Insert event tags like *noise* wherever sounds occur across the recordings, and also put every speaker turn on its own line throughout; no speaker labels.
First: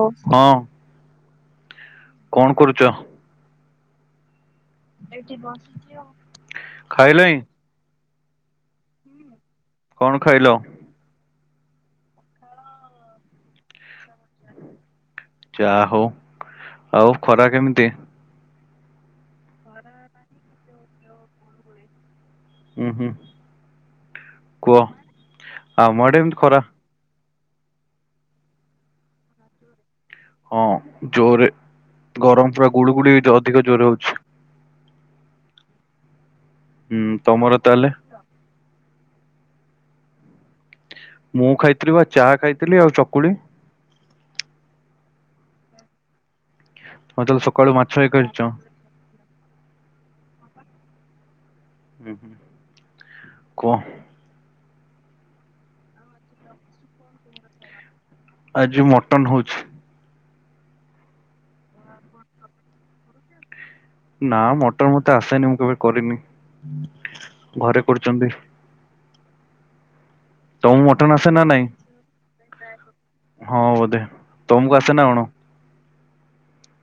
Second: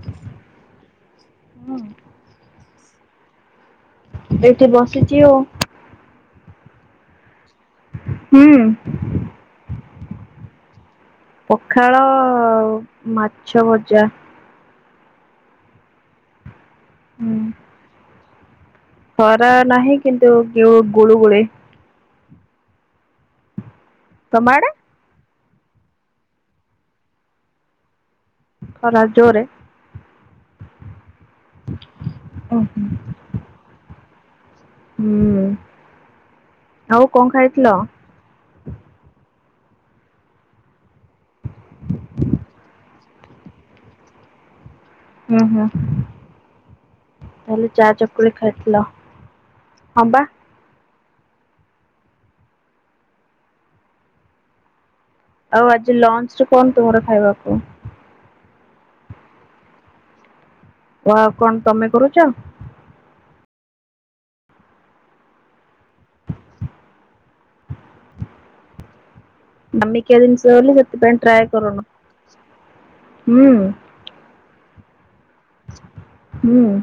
ହଉ, ହଁ।
ହଁ।
କଣ କରୁଚ?
ଏଇଠି ବସି
ଖାଇଲେଇଁ?
ହୁଁ।
କଣ ଖାଇଲ?
ପଖାଳ ଆଉ ମାଛ ଭଜା।
ଯାହଉ। ଆଉ
ହୁଁ
ଖରା କେମିତି?
ଖରା ନାହିଁ କିନ୍ତୁ କେଉଁ ଗୁଳୁଗୁଳି।
ଉଁ ହୁଁ।
ତମ ଆଡ଼େ?
କୁହ? ଆମ ଆଡ଼େ ଏମତି ଖରା।
ଖରା ଜୋରେ?
ହଁ ଜୋରେ, ଗରମ ପୁରା ଗୁଳୁ ଗୁଳି ଏଠି ଅଧିକ ଜୋରେ ହଉଛି।
ହୁଁ,
ହୁଁ
ଆଉ କଣ
ତମର
ଖାଇଥିଲ?
ତାହେଲେ ମୁଁ ଖାଇଥିଲି ବା ଚା ଖାଇଥିଲି, ଆଉ ଚକୁଳି।
ହୁଁ ହୁଁ
ଆଉ ତାହେଲେ
ତାଲେ
ସକାଳୁ ମାଛ
ଚା
ହେଇ
ଚକୁଳି
ଖାଇଛ। ହୁଁ
ଖାଇଥିଲ। ହଁ ବା।
ହୁଁ କ।
ଆଉ ଆଜି ଲଞ୍ଚ ରେ କଣ ତୁମର ଖାଇବା କୁହ?
ଆଜି ମଟନ ହଉଛି।
ଓ ଆଉ କଣ ତମେ କରୁଛ?
ନା ମଟନ ମତେ ଆସେନି ମୁଁ କେବେ କରିନି ଘରେ କରୁଛନ୍ତି।
ଦାମିକିଆ ଜିନିଷ ବୋଲି
ତମକୁ
ସେଥି
ମଟନ
ପାଇଁ
ଆସେ ନା
ଟ୍ରାଏ ଏ
ନାଇଁ
କରୁନ। ହୁଁ
ହଁ ବୋଧେ, ତମକୁ ଆସେନା କଣ?
ମୁଁ।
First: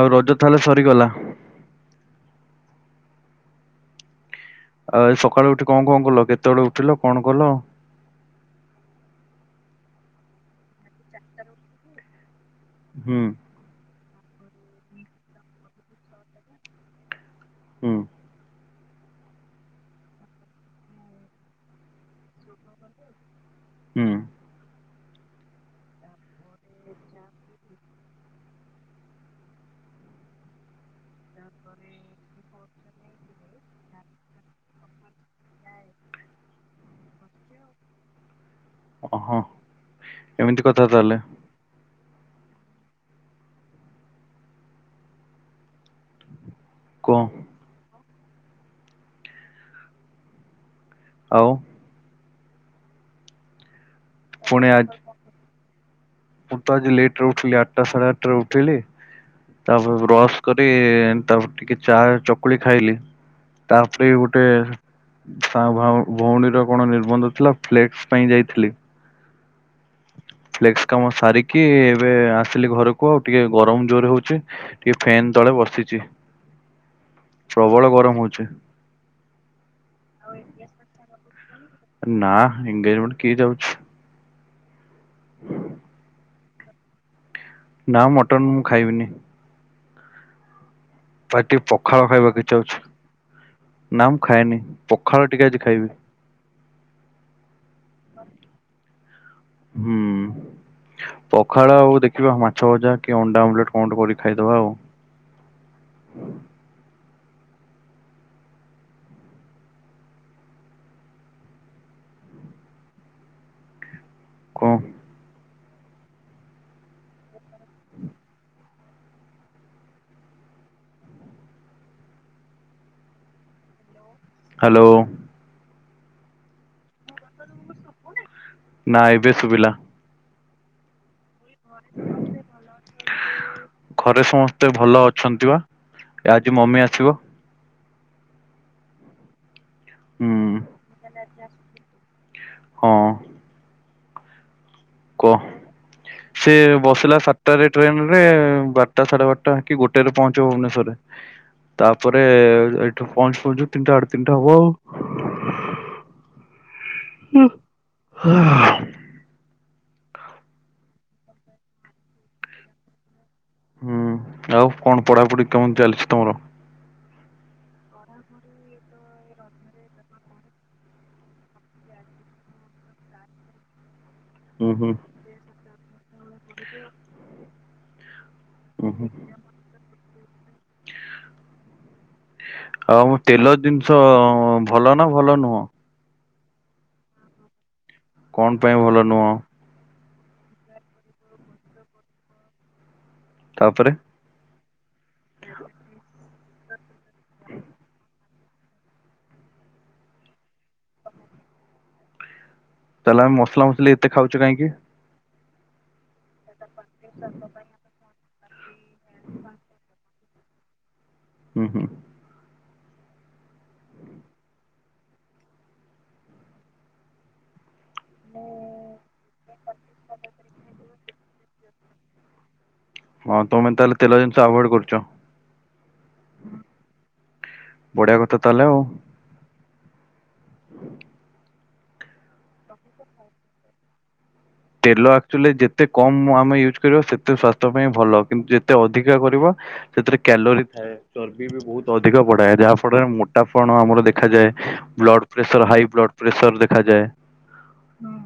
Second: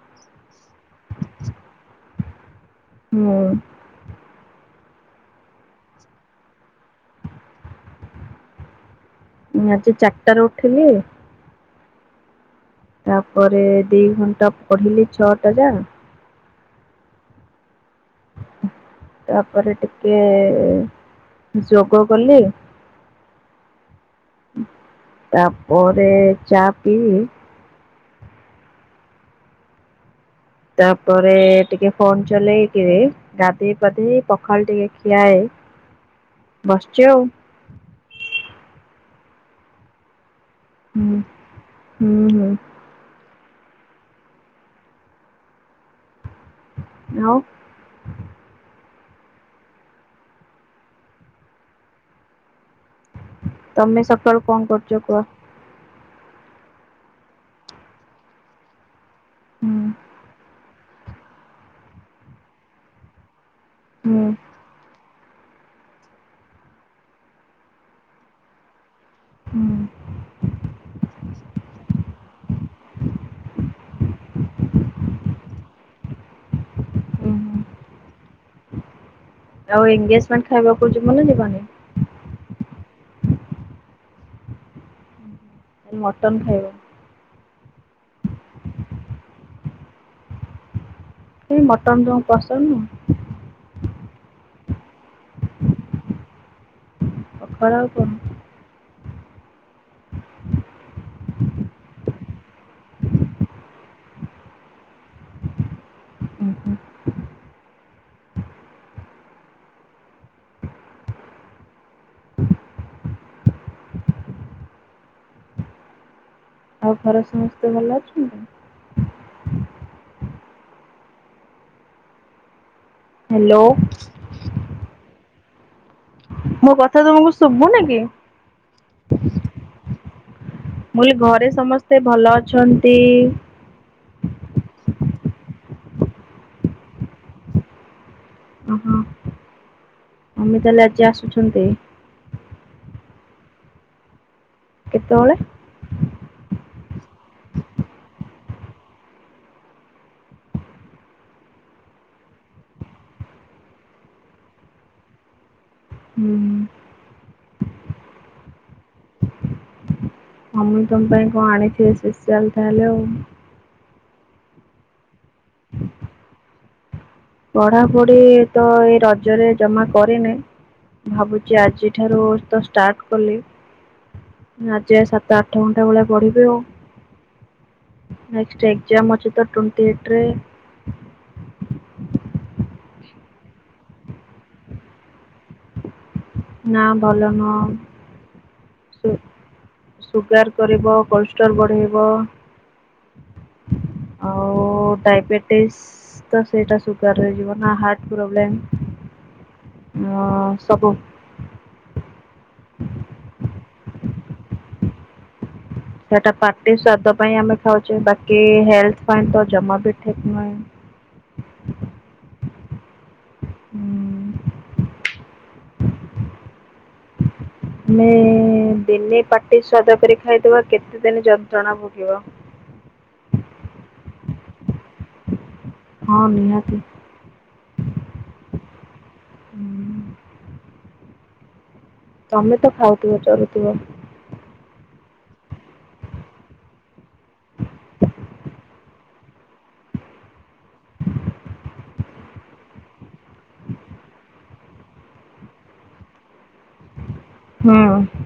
ଆଉ ରଜ ତାହେଲେ ସରିଗଲା।
ହୁଁ।
ଆଉ ଆଜି ସକାଳୁ ଉଠି କଣ କଣ କଲ? କେତେବେଳେ ଉଠିଲ କଣ କଲ?
ମୁଁ ଆଜି ଚାରିଟାରେ ଉଠିଲି।
ହୁଁ
ତାପରେ ଦିଇ ଘଣ୍ଟା ପଢ଼ିଲି ଛଅ ଟା ଯାଏ।
ହୁଁ।
ତାପରେ ଟିକେ ଯୋଗ କଲି।
ହୁଁ।
ତାପରେ ଚା ପିଇଲି। ତାପରେ ଟିକେ ଫୋନ ଚଲେଇକିରି ଗାଧେଇ ପାଧେଇ ପଖାଳ ଟିକେ ଖିଆଏ ବସିଚ ଆଉ।
ଓହୋ ଏମିତି କଥା
ହୁଁ
ତାହେଲେ।
ହୁଁ ହୁଁ।
କୁହ
ଆଉ?
ଆଉ?
ତମେ ସ
ପୁଣି ଆଜି, ମୁଁ ତ ଆଜି ଲେଟ ରେ ଉଠିଲି ଆଟା ସାଢ଼େ ଆଠ ଉଠିଲି
ହୁଁ
ତାପରେ ବ୍ରଶ କରି ତାପରେ ଟିକେ ଚା ଚକୁଳି ଖାଇଲି। ତାପରେ
ହୁଁ
ଗୋଟେ ତା ଭୋ ଭଉଣୀର କଣ ନିର୍ବନ୍ଧ ଥିଲା ଫ୍ଲେକ୍ସ ପାଇଁ ଯାଇଥିଲି।
ହୁଁ।
ଫ୍ଲେକ୍ସ କାମ ସାରିକି ଏବେ ଆସିଲି ଘରକୁ ଆଉ ଟିକେ ଗରମ ଜୋର ହଉଛି। ଟିକେ ଫେନ୍ ତଳେ ବସିଛି
ହୁଁ
ପ୍ରବଳ ଗରମ ହଉଛି।
ଆଉ ଏଗେଜମେଣ୍ଟ ଖାଇବାକୁ ଯିବ ନା ଯିବନି?
ନା ଏନଗେଜମେଣ୍ଟ କିଏ ଯାଉଛି?
ଖାଲି ମଟନ୍ ଖାଇବ।
ନା ମଟନ୍ ମୁଁ ଖାଇବିନି। ଟିକେ
କାଇଁ ମଟନ
ପଖାଳ
ତମକୁ
ଖାଇବାକୁ ଇଛା
ପସନ୍ଦ
ହଉଛି,
ନୁହଁ
ନା ମୁଁ ଖାଏନି ପଖାଳ ଟିକେ ଆଜି ଖାଇବି।
ପଖାଳ ଆଉ କଣ?
ହୁଁ। ପଖାଳ ଆଉ ଦେଖିବା ମାଛ ଭଜା କି ଅଣ୍ଡା ଅମଲେଟ କଣ ଟେ କରିକି ଖାଇଦବା ଆଉ।
ଉଁ ହୁଁ।
କ?
ଆଉ ଘରେ ସମସ୍ତେ ଭଲ ଅଛନ୍ତି? ହାଲୋ।
ହାଲୋ।
ମୋ କଥା ତମକୁ ଶୁବୁନି କି।
ନା ଏବେ ଶୁବିଲା।
ମୁଁ କହିଲି ଘରେ ସମସ୍ତେ ଭଲ ଅଛନ୍ତି।
ଘରେ ସମସ୍ତେ ଭଲ ଅଛନ୍ତି ବା ଏ ଆଜି ମମି ଆସିବ।
ଅହଁ।
ହୁଁ
ମମି ତାହେଲେ ଆଜି ଆସୁଛନ୍ତି।
ହଁ।
କେତେବେଳେ?
*unintelligible* ସେ ବସିଲା ସାତଟାରେ ଟ୍ରେନ ରେ ବାରଟା ସାଢେ ବାରଟା କି ଗୋଟେରେ ପହଞ୍ଚିବ ଭୁବନେଶ୍ଵରରେ। ତାପରେ ଏଇଠୁ ପହଞ୍ଚୁ ପହଞ୍ଚୁ ତିନିଟା ଆଢେ଼ ତିନିଟା ହବ ଆଉ।
ହୁଁ।
*unintelligible*
ମମି ତମ ପାଇଁ କଁ ଆଣିଥିବେ ସ୍ଫେଶିଆଲ ତାହେଲେ ଆଉ।
ହୁଁ ଆଉ କଣ ପଢାପଢି କେମିତି ଚାଲିଛି ତମର।
ପଢାପଢି ତ ଏଇ ରଜରେ ଜମା କରିନି। ଭାବୁଚି ଆଜିଠାରୁ ତ ଷ୍ଟାର୍ଟ କଲି।
ହୁଁ ହୁଁ
ଆଜି ଆଉ ସାତ ଆଠ ଘଣ୍ଟା ଭଳିଆ ପଢିବି ଆଉ। ନେକ୍ସଟ୍
ହୁଁ ହୁଁ।
ଏକ୍ସାମ୍ ଅଛି ତ ଟ୍ବେଣ୍ଟି ଏଇଟିରେ।
ଆଉ ମୁଁ ତେଲ ଜିନିଷ ଭଲ ନା ଭଲ ନୁହଁ।
ନା ଭଲ ନୁହଁ।
କଣ ପାଇଁ ଭଲ ନୁହଁ।
ସୁଗାର କରିବ କୋଲଷ୍ଟର୍ ବଢେଇବ।
ତାପରେ
ଆଉ ଡାଇବେଟିସ୍ ତ ସେଇଟା ସୁଗାରରେ ଯିବ ନା ହାର୍ଟ ପ୍ରୋବ୍ଲେମ୍ ମ ସବୁ।
ତାହେଲେ ଆମେ ମସଲା ମସଲି ଏତେ ଖାଉଚୁ କହିଁକି।
ସେଟା ପାଟି ସ୍ଵାଦ ପାଇଁ ଆମେ ଖାଉଚେ ବାକି ହେଲଥ୍ ପାଇଁ ତ ଜମା ବି ଠିକ୍ ନୁହେଁ।
ହୁଁ ହୁଁ।
ହୁଁ। ଆମେ ଦିନେ ପାଟି ସ୍ଵାଦ କରି ଖାଇଦବା କେତେ ଦିନି ଯନ୍ତ୍ରଣା ଭୋଗିବ।
ହଁ ତମେ ତାହେଲେ ତେଲ ଜିନିଷ ଆଭୋଏଡ୍ କରୁଚ।
ହଁ ନିହାତି।
ବଢିଆ କଥା ତାହେଲେ ଆଉ।
ତମେ ତ ଖାଉଥୁବ ଚରୁୁଥୁବ।
ତେଲ ଆକ୍ଚୋଲି ଯେତେ କମ ଆମେ ୟୁଜ୍ କରିବା ସେତେ ସ୍ଵାସ୍ଥ୍ୟ ପାଇଁ ଭଲ କିନ୍ତୁ ଯେତେ ଅଧିକା କରିବା ସେଥିରେ କ୍ୟାଲୋରି ଥାଏ। ଚର୍ବି ବି ବୋହୁତ ଅଧିକ ବଢାଏ ଯାହା ଫଳରେ ମୋଟା ପଣ ଆମର ଦେଖାଯାଏ। Blood pressure high blood pressure ଦେଖାଯାଏ।
ହୁଁ।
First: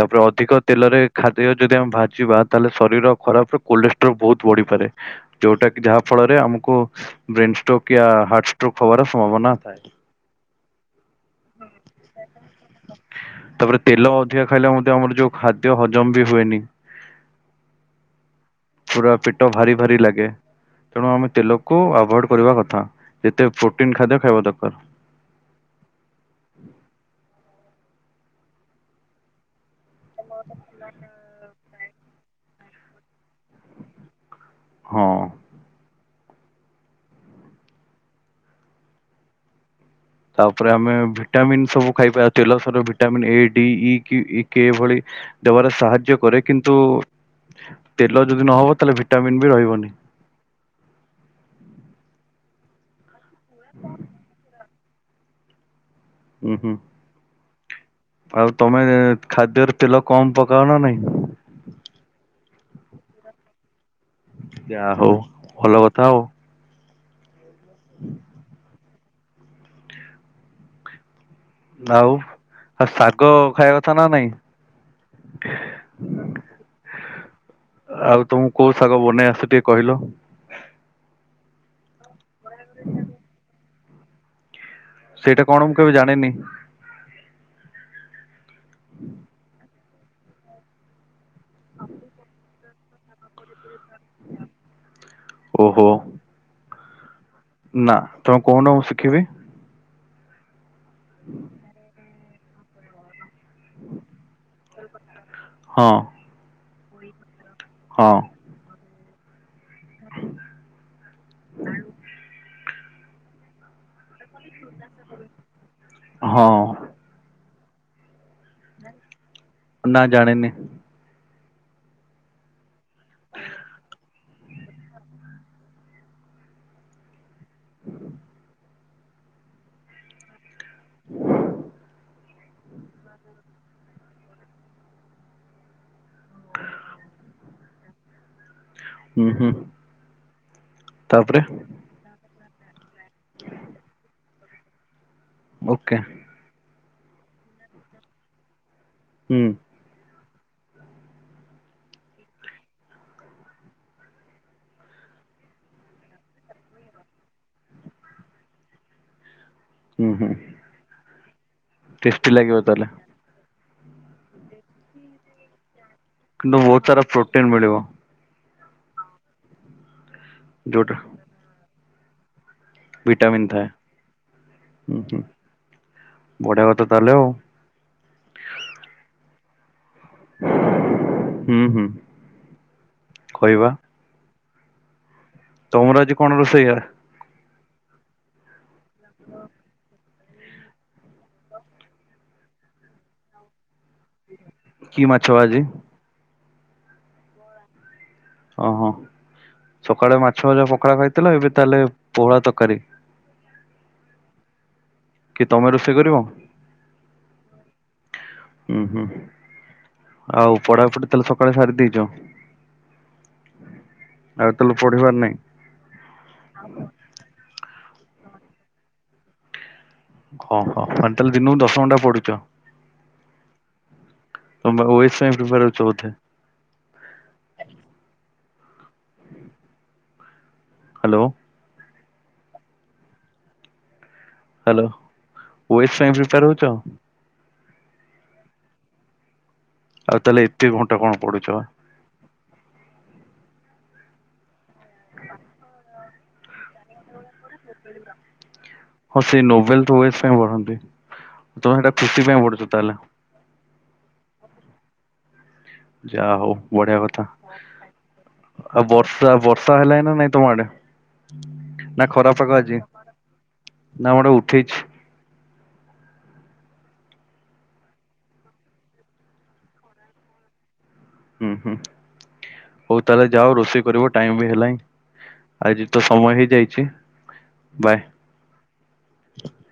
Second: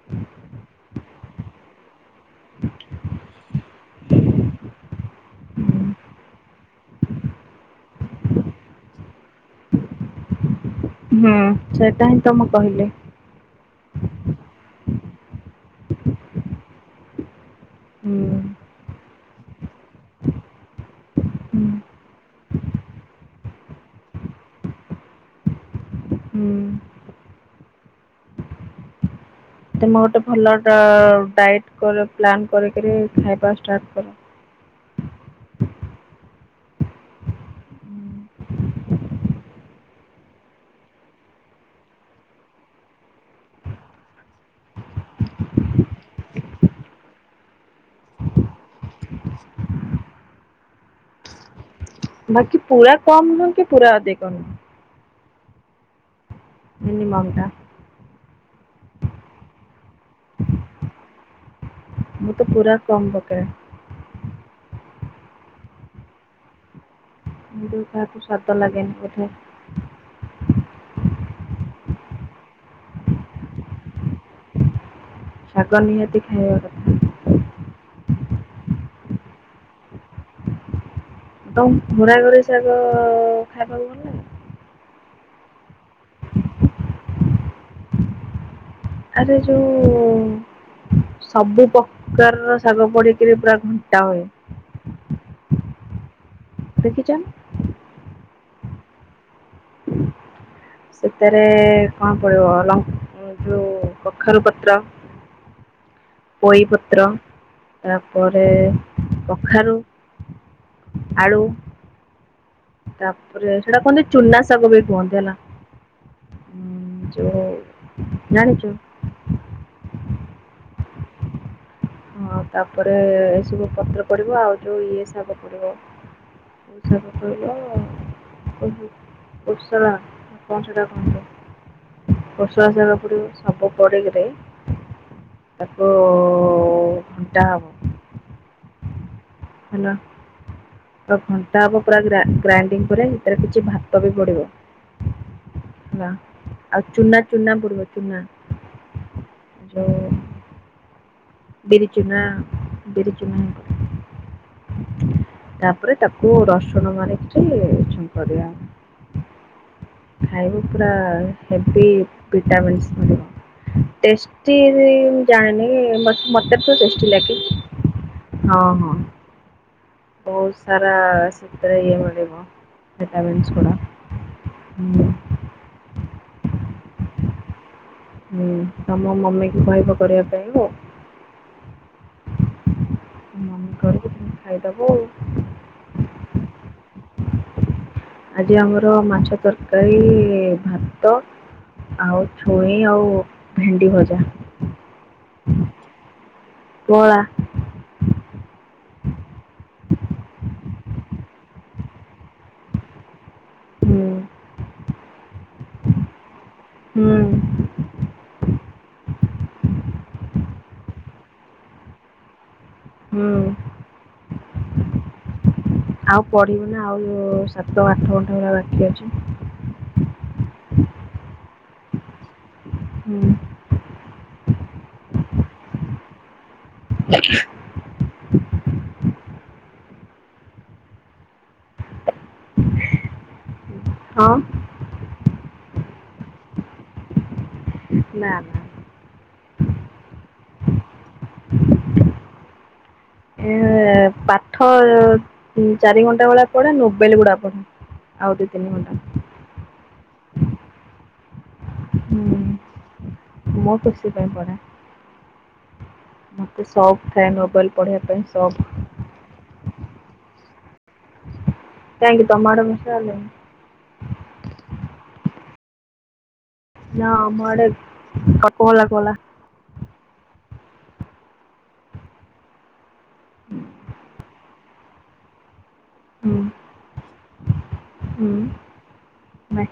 ତାପରେ ଅଧିକ ତେଲରେ ଖାଦ୍ୟ ଯଦି ଯଦି ଆମେ ଭା ଜିବା ତାହେଲେ ଶରୀର ଖରାପରେ କୋଲେଷ୍ଟ୍ରୋର ବୋହୁତ ବଢିପାରେ। ଯୋଉଟା କି ଯାହା ଫଳରେ ଆମୁକୁ ବ୍ରେନ ଷ୍ଟ୍ରୋକ୍ କି ଆ ହାର୍ଟ ଷ୍ଟ୍ରୋକ୍ ହବାର ସମ୍ଭାବନା ଥାଏ।
ହୁଁ ସେଇଟା ହିଁ ତ ମୁଁ କହିଲି।
ତାପରେ ତେଲ ଅଧିକା ଖାଇଲେ ମଧ୍ୟ ଆମର ଯୋଉ ଖାଦ୍ୟ ହଜମ ବି ହୁଏନି।
ହୁଁ।
ପୁରା ପେଟ ଭାରି ଭାରି ଲାଗେ। ତେଣୁ ଆମେ ତେଲକୁ
ହୁଁ
ଆଭୋଏଡ୍ କରିବା କଥା ଯେତେ ପ୍ରୋଟିନ୍ ଖାଦ୍ୟ ଖାଇବା ଦରକାର।
ହୁଁ। ତମେ ଗୋଟେ ଭଲ ଡ ଡାଏଟ କର ପ୍ଲାନ୍ କରିକିନି ଖାଇବା ଷ୍ଟାର୍ଟ କର।
ହଁ। ତାପରେ ଆମେ ଭିଟାମିନ୍ ସବୁ ଖାଇବା ତେଲସର vitamin A D E K ଭଳି। ଦେବାରେ ସାହାଯ୍ୟ କରେ କିନ୍ତୁ ତେଲ ଯଦି ନହବ ତାହେଲେ ଭିଟାମିିନ ବି ରହିବନି।
ବାକି ପୁରା କମ ନୁହଁ କି ପୁରା ଅଧିକ ନୁହଁ।
ହୁଁ ହୁଁ।
ମିନିମମ୍ ଟା
ଆଉ ତମେ ଖାଦ୍ୟର ତେଲ କମ୍ ପକାଅ ନା ନାଇଁ।
ମୁଁ ତ ପୁରା କମ୍ ପକାଏ।
ଯା ହଉ ଭଲ କଥା ଆଉ।
କାହାକୁ ସ୍ୱାଦ ଲାଗେନି ବଧେ।
ଆଉ ଆଉ ଶାଗ ଖାଇବା କଥା ନା ନାଇଁ?
ଶାଗ ନିହାତି ଖାଇବା କଥା।
ଆଉ ତମକୁ କୋଉ ଶାଗ ବନେଇ ଆସେ ଟିକେ କହିଲ।
ତମ ଘୁରା ଘୁରି ଶାଗ ଖାଇବାକୁ ଭଲ ଲାଗେ?
ସେଇଟା କଣ ମୁଁ କେବେ ଜାଣିନି।
ଆରେ ଯୋଉ ସବୁ ପକାର ର ଶାଗ ପଡି ପୁରା ଘଣ୍ଟା ହଏ।
ଓହୋ।
ଦେଖିଛ।
ନା ତମ କହୁନ ମୁଁ ଶିଖିବି।
*inaudible* ସେତାରେ କଣ ପଡିବ ଲ ଯୋଉ କଖାରୁ ପତ୍ର।
ହଁ।
ପୋଇପତ୍ର
ହଁ
ତାପରେ କଖାରୁ ଆଳୁ। ତାପରେ ସେଟା କୁହନ୍ତି ଚୁନା ଶାଗ ବି କୁହନ୍ତି ହେଲା।
ହଁ
ହୁଁ ଯଉ ଜାଣିଛୁ।
ନା ଜଣିନି।
ହଁ ତାପରେ ଏସବୁ ପତ୍ର ପଡିବ ଆଉ ଯୋଉ ଇଏ ଶାଗ ପଡିବ। କୋଉଁ ଶାଗ କହିଲ *unintelligible* କୋସଳା କଣ ସେଟା କହନ୍ତି। କୁଶଳା ଶାଗ ପଡିବ ସବୁ ପଡିକିରେ ତାକୁ ଘଣ୍ଟା ହବ।
ହୁଁ, ହୁଁ।
ହେଲା
ତାପରେ
ଘଣ୍ଟା ହବ ପୁରା ଗ୍ରା ଗ୍ରାଇଣ୍ଡିଙ୍ଗ ପରେ ସେଥିରେ କିଛି ଭାତ ବି ପଡିବ।
ଓକେ
ହେଲା ଆଉ ଚୁନା ଚୁନା ପଡିବ ଚୁନା।
ହୁଁ।
ଯଉ। ବିରି ଚୁନା ବିରି ଚୁନା। ତାପରେ ତାକୁ ରସୁଣ ମାରିକି ଛୁଙ୍କ ଦିଆ
ହୁଁ ହୁଁ
ଖାଇଲେ ପୁରା ହେବି
ଟେଷ୍ଟି ଲାଗିବ ତାହେଲେ
ଭିଟାମିନ୍ସ ମିଳିବ। ଟେଷ୍ଟି ମୁ ଜାଣିନି
କିନ୍ତୁ
ମତେ ତ
ବହୁତ ସାରା
ଟେଷ୍ଟି ଲାଗେ।
ପ୍ରୋଟିନ ମିଳିବ
ହଁ, ହଁ। ବହୁତ ସାରା
ଯୋଉଟା
ସତରେ ଇଏ ମିଳିବ
ଭିଟାମିନ୍
ଭିଟାମିନ୍ସ
ଥାଏ
ଗୁରା।
ହୁଁ ହୁଁ ବଢିଆ କଥା ତାହେଲେ ଆଉ।
ହୁଁ ତମ ମମିକୁ କହିବ କରିବା ପାଇଁ ହେଲା
ହୁଁ, ହୁଁ। କହିବା
ମମି କରିବେ ତମେ ଖାଇଦବ ଆଉ।
ତମର ଆଜି କଣ ରୋଷେଇ?
ଆଜି ଆମର ମାଛ ତରକାରୀ ଭା ଭାତ ଆଉ ଛୁଇଁ ଆଉ ଭେଣ୍ଡି ଭଜା।
କି ମାଛ ଆଜି?
ପୋହଳା।
ଓହୋ ସକାଳେ ମାଛ ଭଜା ପଖାଳ ଖାଇଥିଲ ଏବେ ତାହେଲେ ପୋହଳା ତରକାରୀ।
ହୁଁ।
କି ତମେ ରୋଷେଇ କରିବ?
ହୁଁ।
ହୁଁ ହୁଁ। ଆଉ ପଢା ପଢି ତାହେଲେ ସକାଳେ ସାରି ଦେଇଛ?
ହଁ।
ଆଉ ତାହାଲେ ପଢିବାର ନାଇଁ?
ଆଉ ପଢିବ ନା ଆଉ ସାତ ଆଠ ଘଣ୍ଟା ହେ ବାକି ଅଛି।
ଓହୋ ତାହାଲେ ଦିନକୁ ଦଶ ଘଣ୍ଟା ପଢ଼ୁଚ?
ହୁଁ।
ତମେ ପା ଓଏସ ପାଇଁ ପ୍ରିପେୟାର ହଉଚ ବୋଧେ?
*inaudible*
ହ୍ୟାଲୋ।
ହଁ।
ହ୍ୟାଲୋ ଓଏସ୍ ପାଇଁ ପ୍ରିପେୟାର ହଉଛ?
ନା ନା।
ଆଉ ତାହାଲେ ଏତେ ଘଣ୍ଟା କଣ ପଡୁଛ।
ଏ ପାଠ ଚାରି ଘଣ୍ଟା ଭଳିଆ ପଢେ ନୋବେଲ ଗୁଡ଼ା ପଢେ ଆଉ ଦି ତିନି ଘଣ୍ଟା।
ସେ ନୋଭେଲ ତ ଓଏସ ପାଇଁ ପଢନ୍ତି ତମେ ସେଇଟା ଖୁସି ପାଇଁ ପଢୁଛ ତାହେଲେ?
ମୋ ଖୁସି ପାଇଁ ପଢେ।
ଯା ହଉ
ମତେ
ବଢିଆ
ସଉକ
କଥା
ଥାଏ ନୋବେଲ ପଢିବା ପାଇଁ ସଉକ।
ଆଉ ବର୍ଷା ବର୍ଷା ହେଲାଣୀ ନା ନାଇଁ ତମ ଆଡେ? ନା
କାହିଁକି
ଖରା
ତମ
ପାଗ
ଆଡେ
ଆଜି
ବର୍ଷା ହେଲାଣି
ନା ଆମର ଉଠେଇଛି।
ନା ଆମ ଆଡେ କୋହଲା କୋହଲା।
ହୁଁ ହୁଁ ହଉ ତାହେଲେ ଯାଅ ରୋଷେଇ କରିବ ଟାଇମ ବି ହେଲାଣିି। ଆଜି ତ ସମୟ ହେଇଯାଇଛି ବାଏ।
ହ ବାଏ।